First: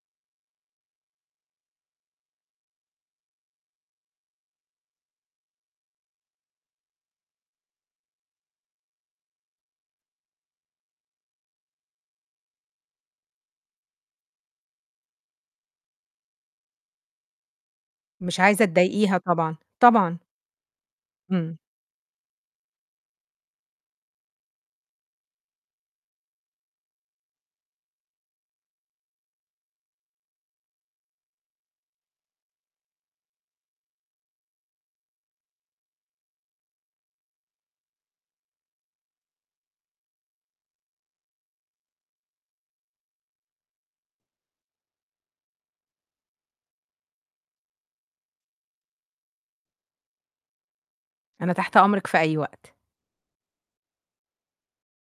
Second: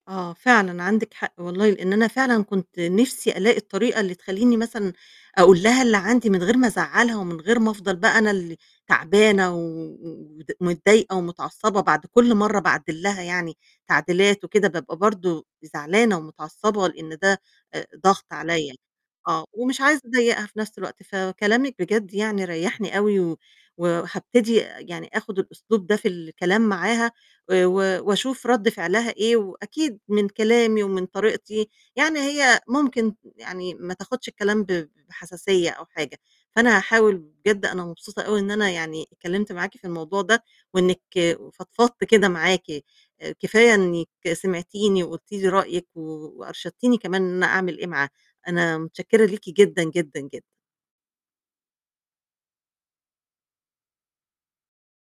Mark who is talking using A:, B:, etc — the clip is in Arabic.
A: آه فعلًا، عندِك حق والله لأن أنا فعلًا كنت نِفسي ألاقي الطريقة اللي تخلّيني مثلًا أقول لها اللي عندي من غير ما أزعلها، ومن غير ما أفضل بقى أنا اللي تعبانة و و ود متضايقة ومتعصبة بعد كُل مرّة باعدِّل لها يعني تعديلات وكده، بابقى برضو زعلانة ومتعصبة لأن ده آآ ضغط
B: مش عايزة
A: عليَّ.
B: تضايقيها
A: آه.
B: طبعًا،
A: ومش عايزة
B: طبعًا.
A: أضايقها في نفس الوقت،
B: إمم.
A: فكلامِك بجد يعني ريَّحني أوي و وهابتدي يعني آخد الأسلوب ده في الكلام معاها، آآ و و وأشوف رد فعلها إيه، وأكيد من كلامي ومن طريقتي يعني هي ممكن يعني ما تاخدش الكلام ب بحساسية أو حاجة، فأنا هاحاول بجد أنا مبسوطة أوي إن أنا يعني اتكلمت معاكِ في الموضوع ده، وإنِك فضفضت كده معاكِ، آآ كفاية إنِك سمعتيني وقُلتِ لي رأيِك و وأرشدتيني كمان إن أنا أعمل إيه معاها. أنا متشكرة ليكِ جدًا جدًا جدًا.
B: أنا تحت أمرِك في أي وقت.